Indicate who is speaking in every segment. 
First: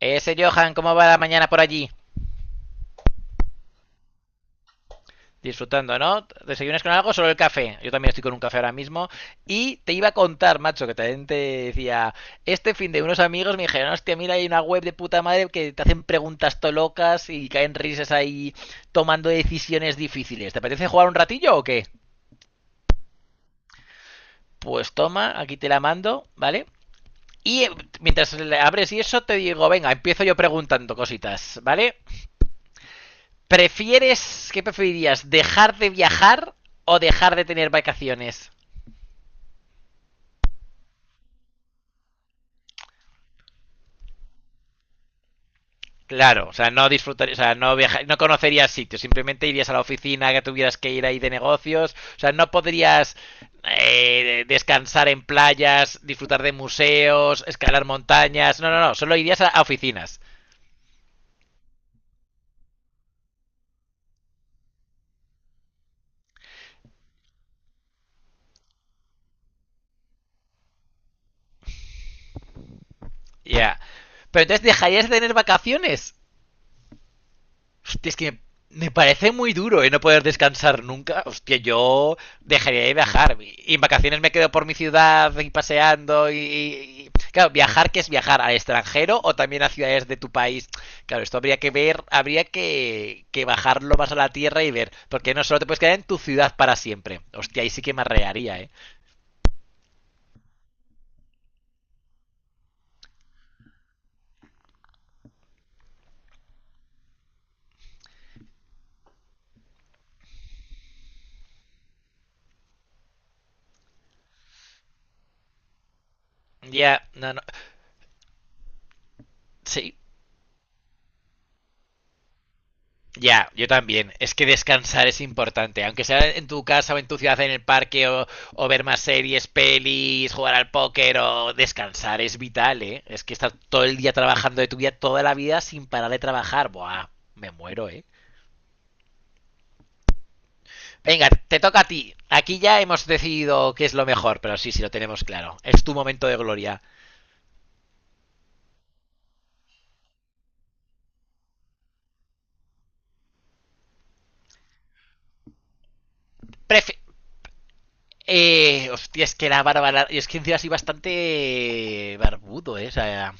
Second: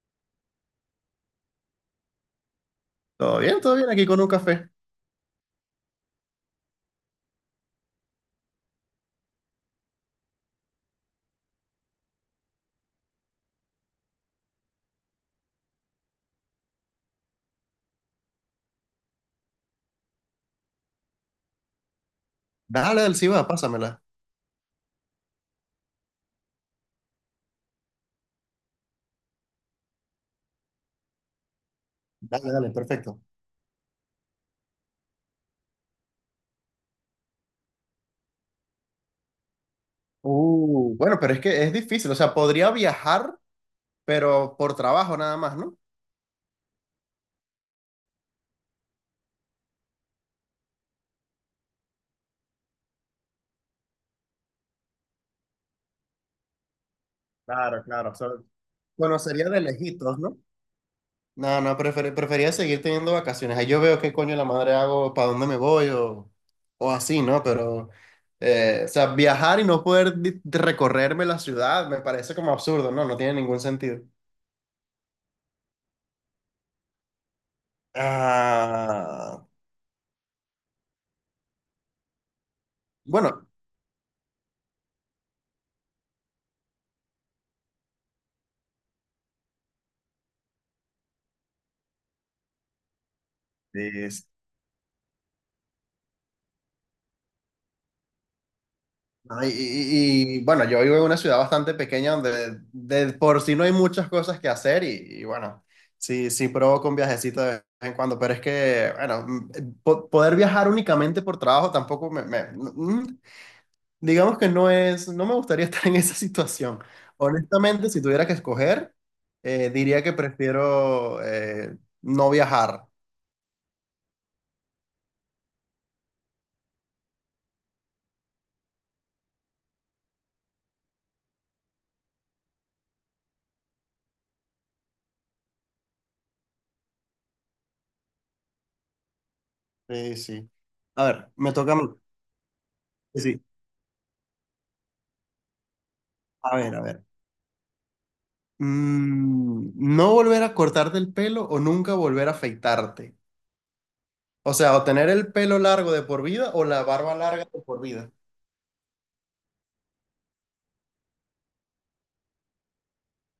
Speaker 1: Ese Johan, ¿cómo va la mañana por allí?
Speaker 2: Todo bien aquí con un café.
Speaker 1: Disfrutando, ¿no? ¿Desayunas con algo? Solo el café. Yo también estoy con un café ahora mismo. Y te iba a contar, macho, que también te decía, este fin de unos amigos me dijeron, hostia, mira, hay una web de puta madre que te hacen preguntas to locas y caen risas ahí tomando decisiones difíciles. ¿Te apetece jugar un ratillo o qué?
Speaker 2: Dale, dale, sí va pásamela.
Speaker 1: Pues toma, aquí te la mando, ¿vale? Y mientras le abres y eso, te digo, venga, empiezo yo preguntando cositas, ¿vale?
Speaker 2: Dale, dale, perfecto.
Speaker 1: ¿Prefieres, qué preferirías, dejar de viajar o dejar de tener vacaciones?
Speaker 2: Bueno, pero es que es difícil, o sea, podría viajar, pero por trabajo nada más, ¿no?
Speaker 1: Claro, o sea, no disfrutarías, o sea, no viajar, no conocerías sitios, simplemente irías a la oficina que tuvieras que ir ahí de negocios, o sea, no podrías descansar en playas, disfrutar de museos,
Speaker 2: Claro,
Speaker 1: escalar
Speaker 2: claro. O sea,
Speaker 1: montañas, no, no, no, solo irías a,
Speaker 2: conocería de
Speaker 1: a
Speaker 2: lejitos,
Speaker 1: oficinas.
Speaker 2: ¿no? No, no, prefería seguir teniendo vacaciones. Ahí yo veo qué coño la madre hago, para dónde me voy o así, ¿no? Pero, o sea, viajar y no poder recorrerme la ciudad me parece como absurdo, ¿no? No tiene
Speaker 1: Ya.
Speaker 2: ningún
Speaker 1: Yeah.
Speaker 2: sentido.
Speaker 1: Pero entonces dejarías de tener vacaciones. Hostia, es que me parece
Speaker 2: Ah,
Speaker 1: muy duro y no poder descansar nunca. Hostia, yo dejaría de viajar.
Speaker 2: bueno.
Speaker 1: Y en vacaciones me quedo por mi ciudad y paseando. Claro, viajar, que es viajar? ¿Al extranjero o también a ciudades de tu país? Claro, esto habría que ver, habría que bajarlo más a la tierra y ver. Porque no solo te puedes quedar en tu ciudad para siempre. Hostia, ahí sí que me arrearía, ¿eh?
Speaker 2: ¿No? Y, bueno, yo vivo en una ciudad bastante pequeña donde de por sí no hay muchas cosas que hacer y, bueno, sí, sí provoco un viajecito de vez en cuando, pero es que, bueno, poder viajar únicamente por trabajo tampoco me- mm, digamos que no es, no me gustaría estar en esa situación.
Speaker 1: Ya, no, no.
Speaker 2: Honestamente, si tuviera que escoger,
Speaker 1: Sí,
Speaker 2: diría que prefiero no viajar.
Speaker 1: ya, yo también. Es que descansar es importante. Aunque sea en tu casa o en tu ciudad, en el parque, o ver más series, pelis, jugar al póker, o descansar es vital, ¿eh? Es que estar todo el día trabajando de tu vida, toda la vida, sin parar de trabajar. Buah, me muero, ¿eh?
Speaker 2: Sí, sí. A
Speaker 1: Venga,
Speaker 2: ver, me
Speaker 1: te
Speaker 2: toca a
Speaker 1: toca
Speaker 2: mí.
Speaker 1: a ti. Aquí ya hemos
Speaker 2: Sí, sí.
Speaker 1: decidido qué es lo mejor, pero sí, sí, lo tenemos claro. Es tu momento de
Speaker 2: A ver, a
Speaker 1: gloria.
Speaker 2: ver. No volver a cortarte el pelo o nunca volver a afeitarte. O sea, o tener el pelo largo de por vida o la
Speaker 1: Prefe
Speaker 2: barba larga de por vida.
Speaker 1: hostia, es que la barba. Y es que encima así bastante barbudo, ¿eh? O sea,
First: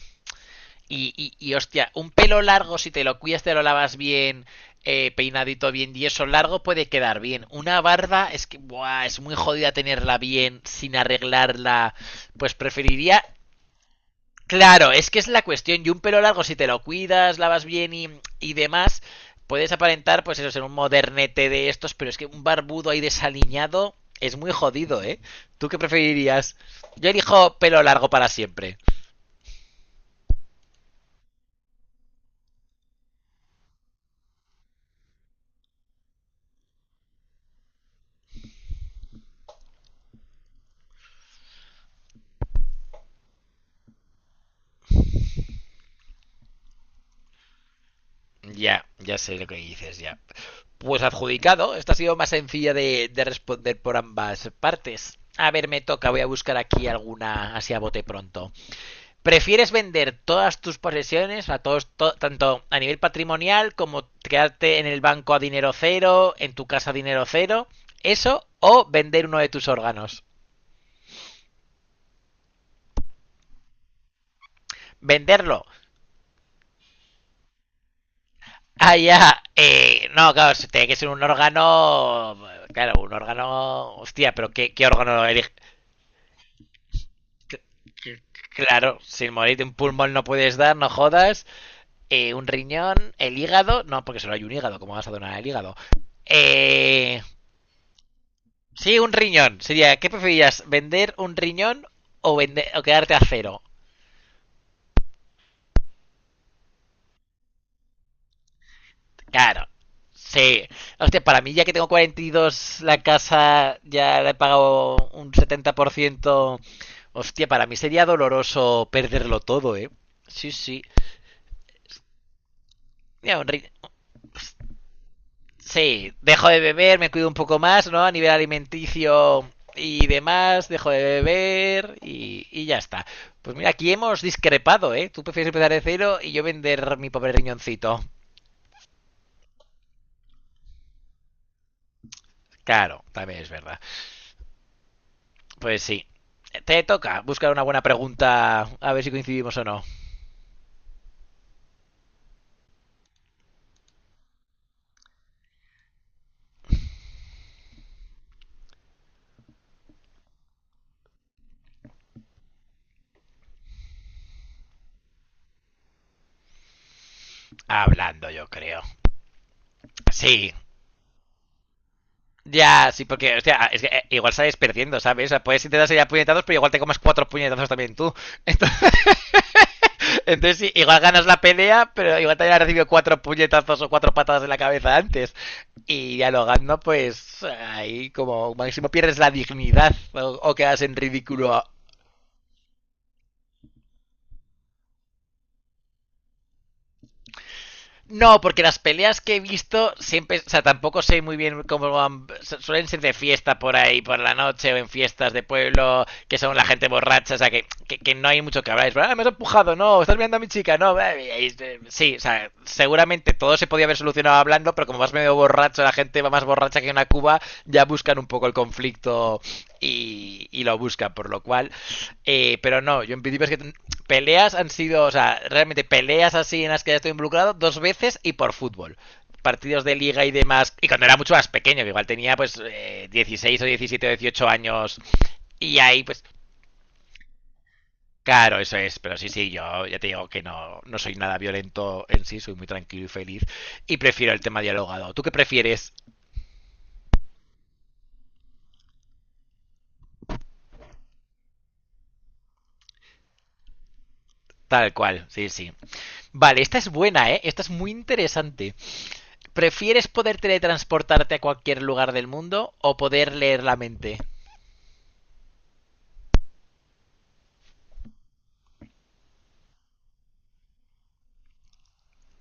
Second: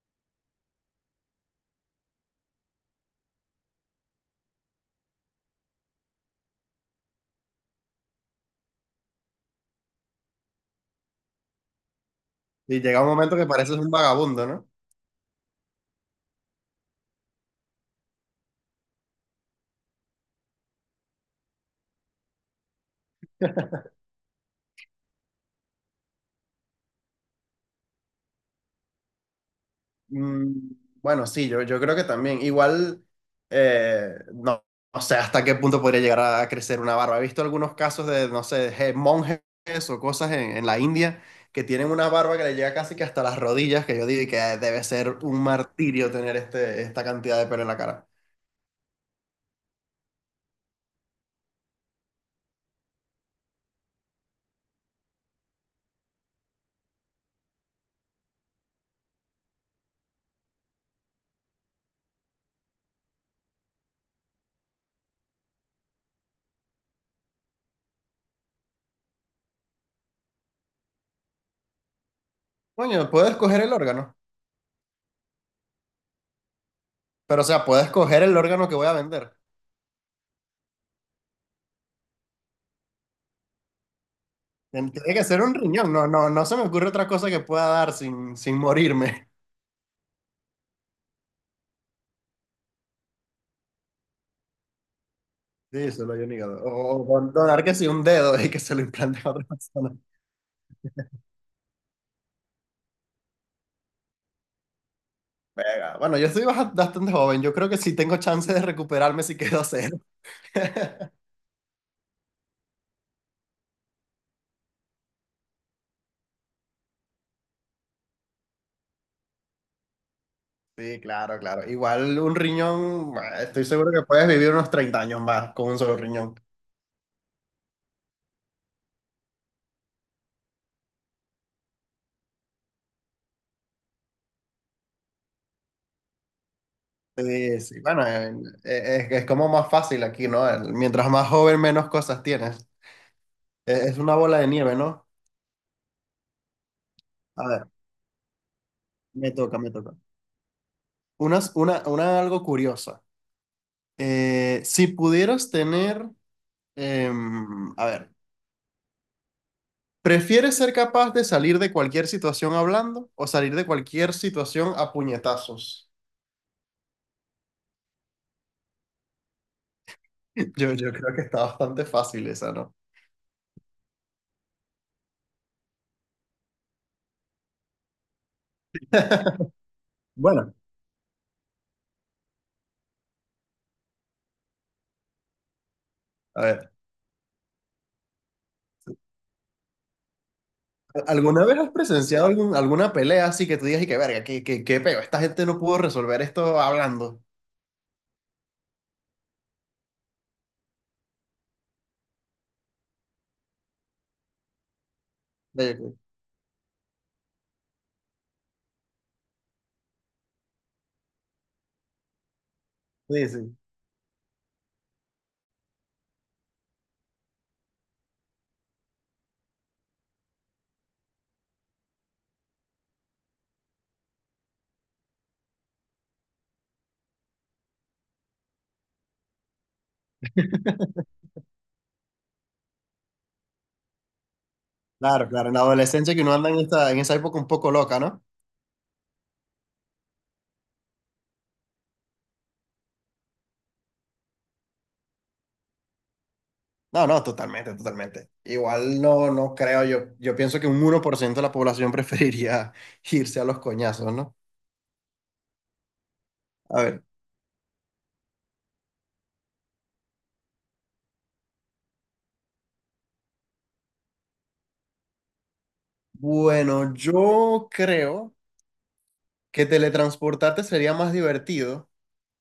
Speaker 1: y, hostia, un pelo largo, si te lo cuidas, te lo lavas bien, peinadito bien y eso largo puede quedar bien. Una barba es que buah, es muy jodida tenerla bien sin arreglarla. Pues
Speaker 2: Y llega un
Speaker 1: preferiría...
Speaker 2: momento que pareces un vagabundo, ¿no?
Speaker 1: Claro, es que es la cuestión. Y un pelo largo, si te lo cuidas, lavas bien y demás, puedes aparentar, pues eso, ser un modernete de estos, pero es que un barbudo ahí desaliñado es muy jodido, ¿eh? ¿Tú qué preferirías? Yo elijo pelo largo para siempre.
Speaker 2: Mm, bueno, sí, yo creo que también. Igual, no, no sé hasta qué punto podría llegar a crecer una barba. He visto algunos casos de, no sé, monjes o cosas en la India que tienen una barba que le llega casi que hasta las rodillas, que yo digo que debe ser un martirio tener esta cantidad de pelo en la cara.
Speaker 1: Ya, ya sé lo que dices, ya. Pues adjudicado. Esta ha sido más sencilla de responder por ambas partes. A ver, me toca, voy a buscar aquí alguna así a bote pronto. ¿Prefieres vender todas tus posesiones, a todos, tanto a nivel patrimonial como quedarte en el banco a dinero cero, en tu casa a dinero cero? ¿Eso o vender uno de tus órganos?
Speaker 2: Coño, puedo escoger el órgano,
Speaker 1: Venderlo.
Speaker 2: pero o sea, puedo escoger el órgano que voy a
Speaker 1: Ah,
Speaker 2: vender.
Speaker 1: ya. No, claro, si tiene que ser un órgano. Claro, un órgano. Hostia, pero ¿qué
Speaker 2: Tiene
Speaker 1: órgano
Speaker 2: que ser
Speaker 1: elige?
Speaker 2: un riñón, no, no, no se me ocurre otra cosa que pueda dar sin
Speaker 1: Claro,
Speaker 2: morirme.
Speaker 1: sin morirte un pulmón no puedes dar, no jodas. Un riñón, el hígado. No, porque solo hay un hígado, ¿cómo vas a donar el hígado?
Speaker 2: Sí, solo hay un hígado. O
Speaker 1: Eh,
Speaker 2: donar que sí un dedo y que se lo
Speaker 1: sí, un
Speaker 2: implante a otra
Speaker 1: riñón.
Speaker 2: persona.
Speaker 1: Sería, ¿qué preferirías? ¿Vender un riñón o, vender, o quedarte a cero?
Speaker 2: Pega. Bueno, yo estoy bastante joven, yo creo que sí tengo chance de recuperarme si quedo
Speaker 1: Claro.
Speaker 2: cero.
Speaker 1: Sí. Hostia, para mí ya que tengo 42, la casa ya le he pagado un 70%. Hostia, para mí sería doloroso perderlo todo, ¿eh? Sí, sí.
Speaker 2: Sí, claro, claro. Igual un riñón, bueno,
Speaker 1: Mira, un
Speaker 2: estoy
Speaker 1: ri-
Speaker 2: seguro que puedes vivir unos 30 años más con un solo
Speaker 1: Sí,
Speaker 2: riñón.
Speaker 1: dejo de beber, me cuido un poco más, ¿no? A nivel alimenticio y demás, dejo de beber y ya está. Pues mira, aquí hemos discrepado, ¿eh? Tú prefieres empezar de cero y yo vender mi pobre
Speaker 2: Sí, sí,
Speaker 1: riñoncito.
Speaker 2: bueno, es como más fácil aquí, ¿no? Mientras más joven, menos cosas tienes.
Speaker 1: Claro, también es verdad.
Speaker 2: Es una bola de nieve, ¿no?
Speaker 1: Pues sí. Te toca
Speaker 2: A
Speaker 1: buscar una
Speaker 2: ver,
Speaker 1: buena pregunta, a ver si
Speaker 2: me
Speaker 1: coincidimos
Speaker 2: toca,
Speaker 1: o
Speaker 2: me
Speaker 1: no.
Speaker 2: toca. Una, algo curiosa. Si pudieras tener, a ver, ¿prefieres ser capaz de salir de cualquier situación hablando o salir de cualquier situación a puñetazos?
Speaker 1: Hablando, yo creo. Sí,
Speaker 2: Yo creo que está bastante fácil esa, ¿no?
Speaker 1: ya, sí, porque, hostia, es que igual sales perdiendo, ¿sabes? O sea, puedes intentar salir a puñetazos, pero igual te comas cuatro puñetazos también tú. Entonces,
Speaker 2: Bueno,
Speaker 1: entonces, sí, igual ganas la pelea, pero igual te haya recibido cuatro puñetazos o cuatro patadas en la cabeza antes. Y
Speaker 2: a ver,
Speaker 1: dialogando, pues ahí como máximo pierdes la dignidad o quedas en
Speaker 2: ¿alguna vez
Speaker 1: ridículo.
Speaker 2: has presenciado alguna pelea así que tú digas y que verga, qué peo? Esta gente no pudo resolver esto hablando.
Speaker 1: No, porque las peleas que he visto siempre, o sea, tampoco sé muy bien cómo van, suelen ser de fiesta por ahí, por la noche o en fiestas de
Speaker 2: Sí,
Speaker 1: pueblo, que son la gente borracha, o sea, que no hay mucho que hablar. Es, ah, me has empujado, no, estás mirando a mi chica, no. Sí, o sea, seguramente todo
Speaker 2: sí.
Speaker 1: se podía haber solucionado hablando, pero como vas medio borracho, la gente va más borracha que una cuba, ya buscan un poco el conflicto y lo buscan, por lo cual, pero no, yo en principio es que peleas han sido, o sea, realmente peleas así en las que ya estoy involucrado 2 veces y por fútbol. Partidos de liga y demás, y cuando era mucho más pequeño, que igual tenía pues 16 o 17 o 18 años
Speaker 2: Claro, claro, en la
Speaker 1: y ahí
Speaker 2: adolescencia que
Speaker 1: pues...
Speaker 2: uno anda en esa época un poco loca, ¿no?
Speaker 1: Claro, eso es, pero sí, sí, yo ya te digo que no, no soy nada violento en sí, soy muy tranquilo y feliz y prefiero el tema dialogado. ¿Tú qué prefieres?
Speaker 2: No, no, totalmente, totalmente. Igual no creo, yo pienso que un 1% de la población preferiría irse a los coñazos, ¿no?
Speaker 1: Tal cual, sí, sí. Vale, esta
Speaker 2: A
Speaker 1: es
Speaker 2: ver,
Speaker 1: buena, ¿eh? Esta es muy interesante. ¿Prefieres poder teletransportarte a cualquier lugar del mundo o poder leer la mente?
Speaker 2: bueno, yo creo que teletransportarte sería más divertido,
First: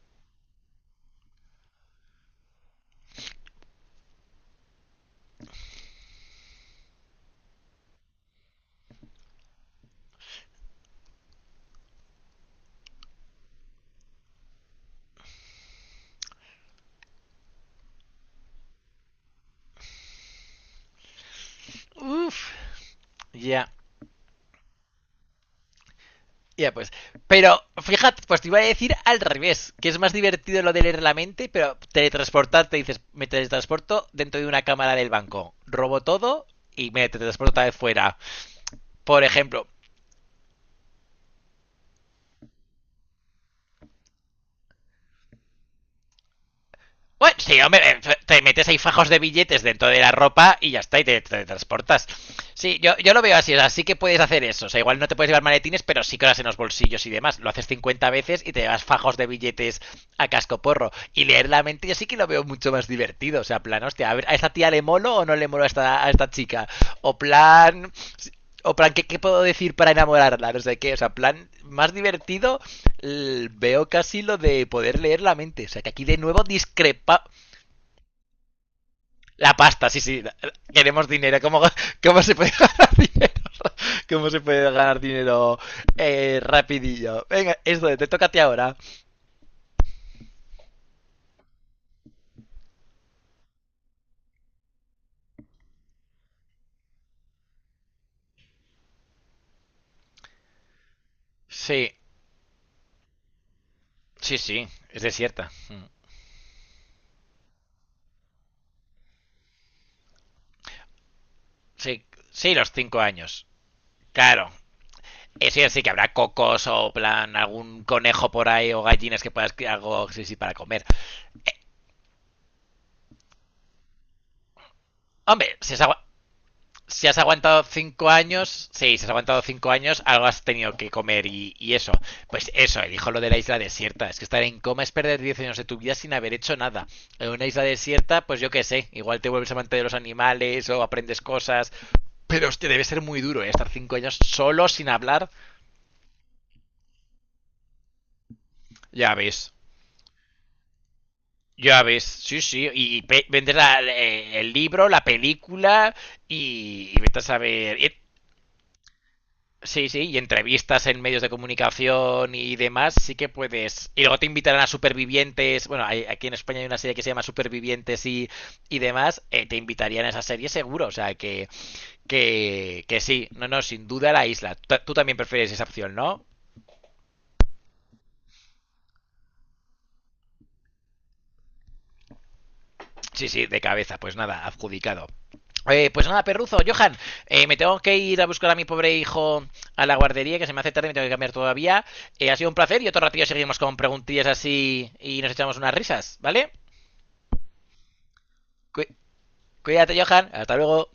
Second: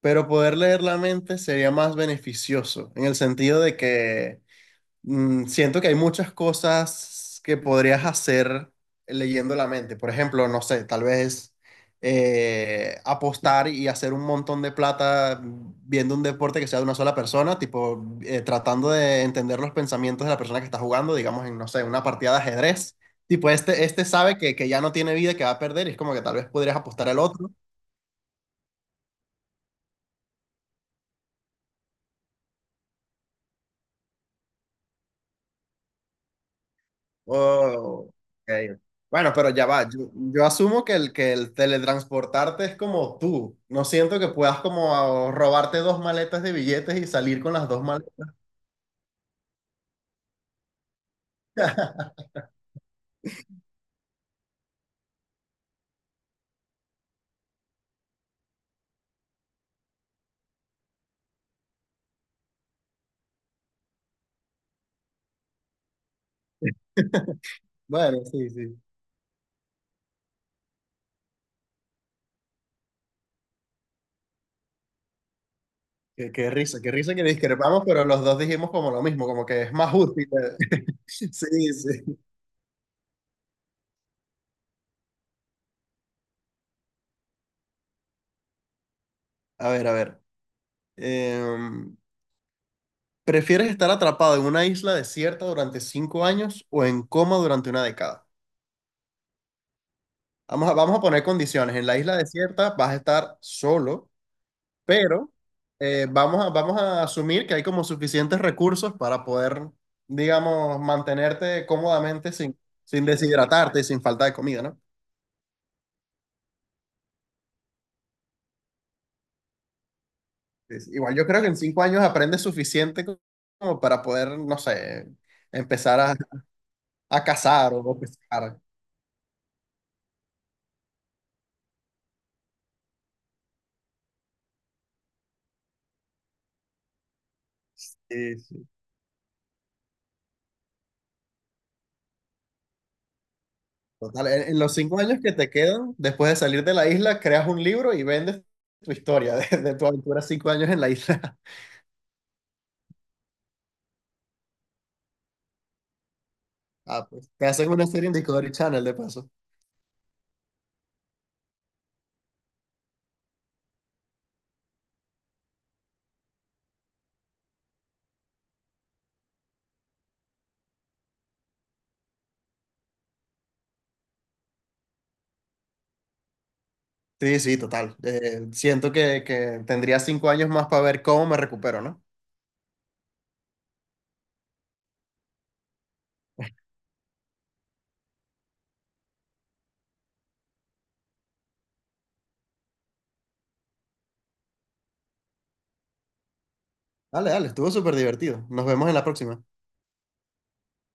Speaker 2: pero poder leer la mente sería más beneficioso, en el sentido de que siento que hay muchas cosas que podrías hacer leyendo la mente. Por ejemplo, no sé, tal vez apostar y hacer un montón de plata viendo un deporte que sea de una sola persona, tipo tratando de entender los pensamientos de la persona que está jugando, digamos, en, no sé, una partida de
Speaker 1: Uf,
Speaker 2: ajedrez.
Speaker 1: ya.
Speaker 2: Tipo,
Speaker 1: Yeah. Ya
Speaker 2: este sabe que ya no tiene vida, que va a perder, y es como que tal vez
Speaker 1: yeah,
Speaker 2: podrías
Speaker 1: pues.
Speaker 2: apostar al otro.
Speaker 1: Pero fíjate, pues te iba a decir al revés, que es más divertido lo de leer la mente, pero teletransportarte, dices, me teletransporto dentro de una cámara del banco, robo todo y me teletransporto otra vez
Speaker 2: Oh,
Speaker 1: fuera.
Speaker 2: ok.
Speaker 1: Por
Speaker 2: Bueno, pero ya
Speaker 1: ejemplo,
Speaker 2: va. Yo asumo que que el teletransportarte es como tú. No siento que puedas como robarte dos maletas de billetes y
Speaker 1: bueno,
Speaker 2: salir con
Speaker 1: sí,
Speaker 2: las
Speaker 1: hombre,
Speaker 2: dos maletas.
Speaker 1: te metes ahí fajos de billetes dentro de la ropa y ya está, y te transportas. Sí, yo lo veo así, o sea, sí que puedes hacer eso. O sea, igual no te puedes llevar maletines, pero sí que lo haces en los bolsillos y demás. Lo haces 50 veces y te llevas fajos de billetes a cascoporro. Y leer la mente yo sí que lo veo mucho más divertido. O sea, plan, hostia, a ver, ¿a esta tía le molo o no le molo a esta chica? O plan,
Speaker 2: Bueno, sí,
Speaker 1: o
Speaker 2: sí.
Speaker 1: plan, ¿qué, qué puedo decir para enamorarla? No sé qué, o sea, plan, más divertido veo casi lo de poder leer la mente. O sea, que aquí de
Speaker 2: Qué,
Speaker 1: nuevo
Speaker 2: qué risa, qué risa
Speaker 1: discrepa
Speaker 2: que discrepamos, pero los dos dijimos como lo mismo, como
Speaker 1: la
Speaker 2: que es
Speaker 1: pasta,
Speaker 2: más
Speaker 1: sí, sí.
Speaker 2: útil.
Speaker 1: Queremos
Speaker 2: Sí,
Speaker 1: dinero. ¿Cómo,
Speaker 2: sí.
Speaker 1: cómo se puede ganar dinero? ¿Cómo se puede ganar dinero rapidillo? Venga, esto te toca a ti ahora.
Speaker 2: A ver, a ver. Em, ¿Prefieres estar atrapado en una isla desierta durante 5 años o en coma durante una década? Vamos a poner condiciones. En
Speaker 1: Sí,
Speaker 2: la isla desierta vas a estar solo,
Speaker 1: sí, sí. Es
Speaker 2: pero
Speaker 1: desierta. Mm.
Speaker 2: vamos a asumir que hay como suficientes recursos para poder, digamos, mantenerte
Speaker 1: Sí,
Speaker 2: cómodamente
Speaker 1: sí,
Speaker 2: sin,
Speaker 1: los cinco
Speaker 2: sin
Speaker 1: años.
Speaker 2: deshidratarte y sin falta de
Speaker 1: Claro.
Speaker 2: comida, ¿no?
Speaker 1: Eso sí, sí que habrá cocos o plan algún conejo por ahí o gallinas que puedas algo sí, sí, para comer.
Speaker 2: Igual yo creo que
Speaker 1: Eh,
Speaker 2: en 5 años aprendes suficiente como para poder, no sé,
Speaker 1: hombre, si es
Speaker 2: empezar
Speaker 1: agua,
Speaker 2: a,
Speaker 1: si has
Speaker 2: a
Speaker 1: aguantado
Speaker 2: cazar o
Speaker 1: cinco
Speaker 2: pescar.
Speaker 1: años, sí, si has aguantado 5 años, algo has tenido que comer y eso. Pues eso, él dijo lo de la isla desierta. Es que estar en coma es perder 10 años de tu vida sin haber hecho nada. En una isla desierta, pues
Speaker 2: Sí,
Speaker 1: yo qué
Speaker 2: sí.
Speaker 1: sé, igual te vuelves amante de los animales o aprendes cosas. Pero hostia, debe ser muy duro, ¿eh? Estar 5 años
Speaker 2: Total, en
Speaker 1: solo,
Speaker 2: los
Speaker 1: sin
Speaker 2: 5 años
Speaker 1: hablar.
Speaker 2: que te quedan, después de salir de la isla, creas un libro y vendes tu
Speaker 1: Ya
Speaker 2: historia
Speaker 1: ves.
Speaker 2: de tu aventura 5 años en la isla.
Speaker 1: Ya ves, sí, sí, y vendes el libro, la película y
Speaker 2: Ah,
Speaker 1: vete a
Speaker 2: pues te hacen
Speaker 1: saber.
Speaker 2: una serie en Discovery Channel de paso.
Speaker 1: Sí, sí, y entrevistas en medios de comunicación y demás, sí que puedes. Y luego te invitarán a Supervivientes. Bueno, aquí en España hay una serie que se llama Supervivientes y demás. Te invitarían a esa serie seguro. O sea, que, que sí. No, no, sin duda la isla. Tú también prefieres esa opción, ¿no?
Speaker 2: Sí, sí, total. Siento que tendría 5 años más para ver cómo me recupero, ¿no?
Speaker 1: Sí, sí, de cabeza. Pues nada, adjudicado. Pues nada, perruzo, Johan, me tengo que ir a buscar a mi pobre hijo a la guardería, que se me hace tarde y me tengo que cambiar todavía. Ha sido un placer y otro ratillo seguimos con preguntillas así y nos echamos unas risas, ¿vale?
Speaker 2: Dale, dale, estuvo súper divertido. Nos vemos en
Speaker 1: Cu-
Speaker 2: la próxima.
Speaker 1: cuídate, Johan, hasta luego.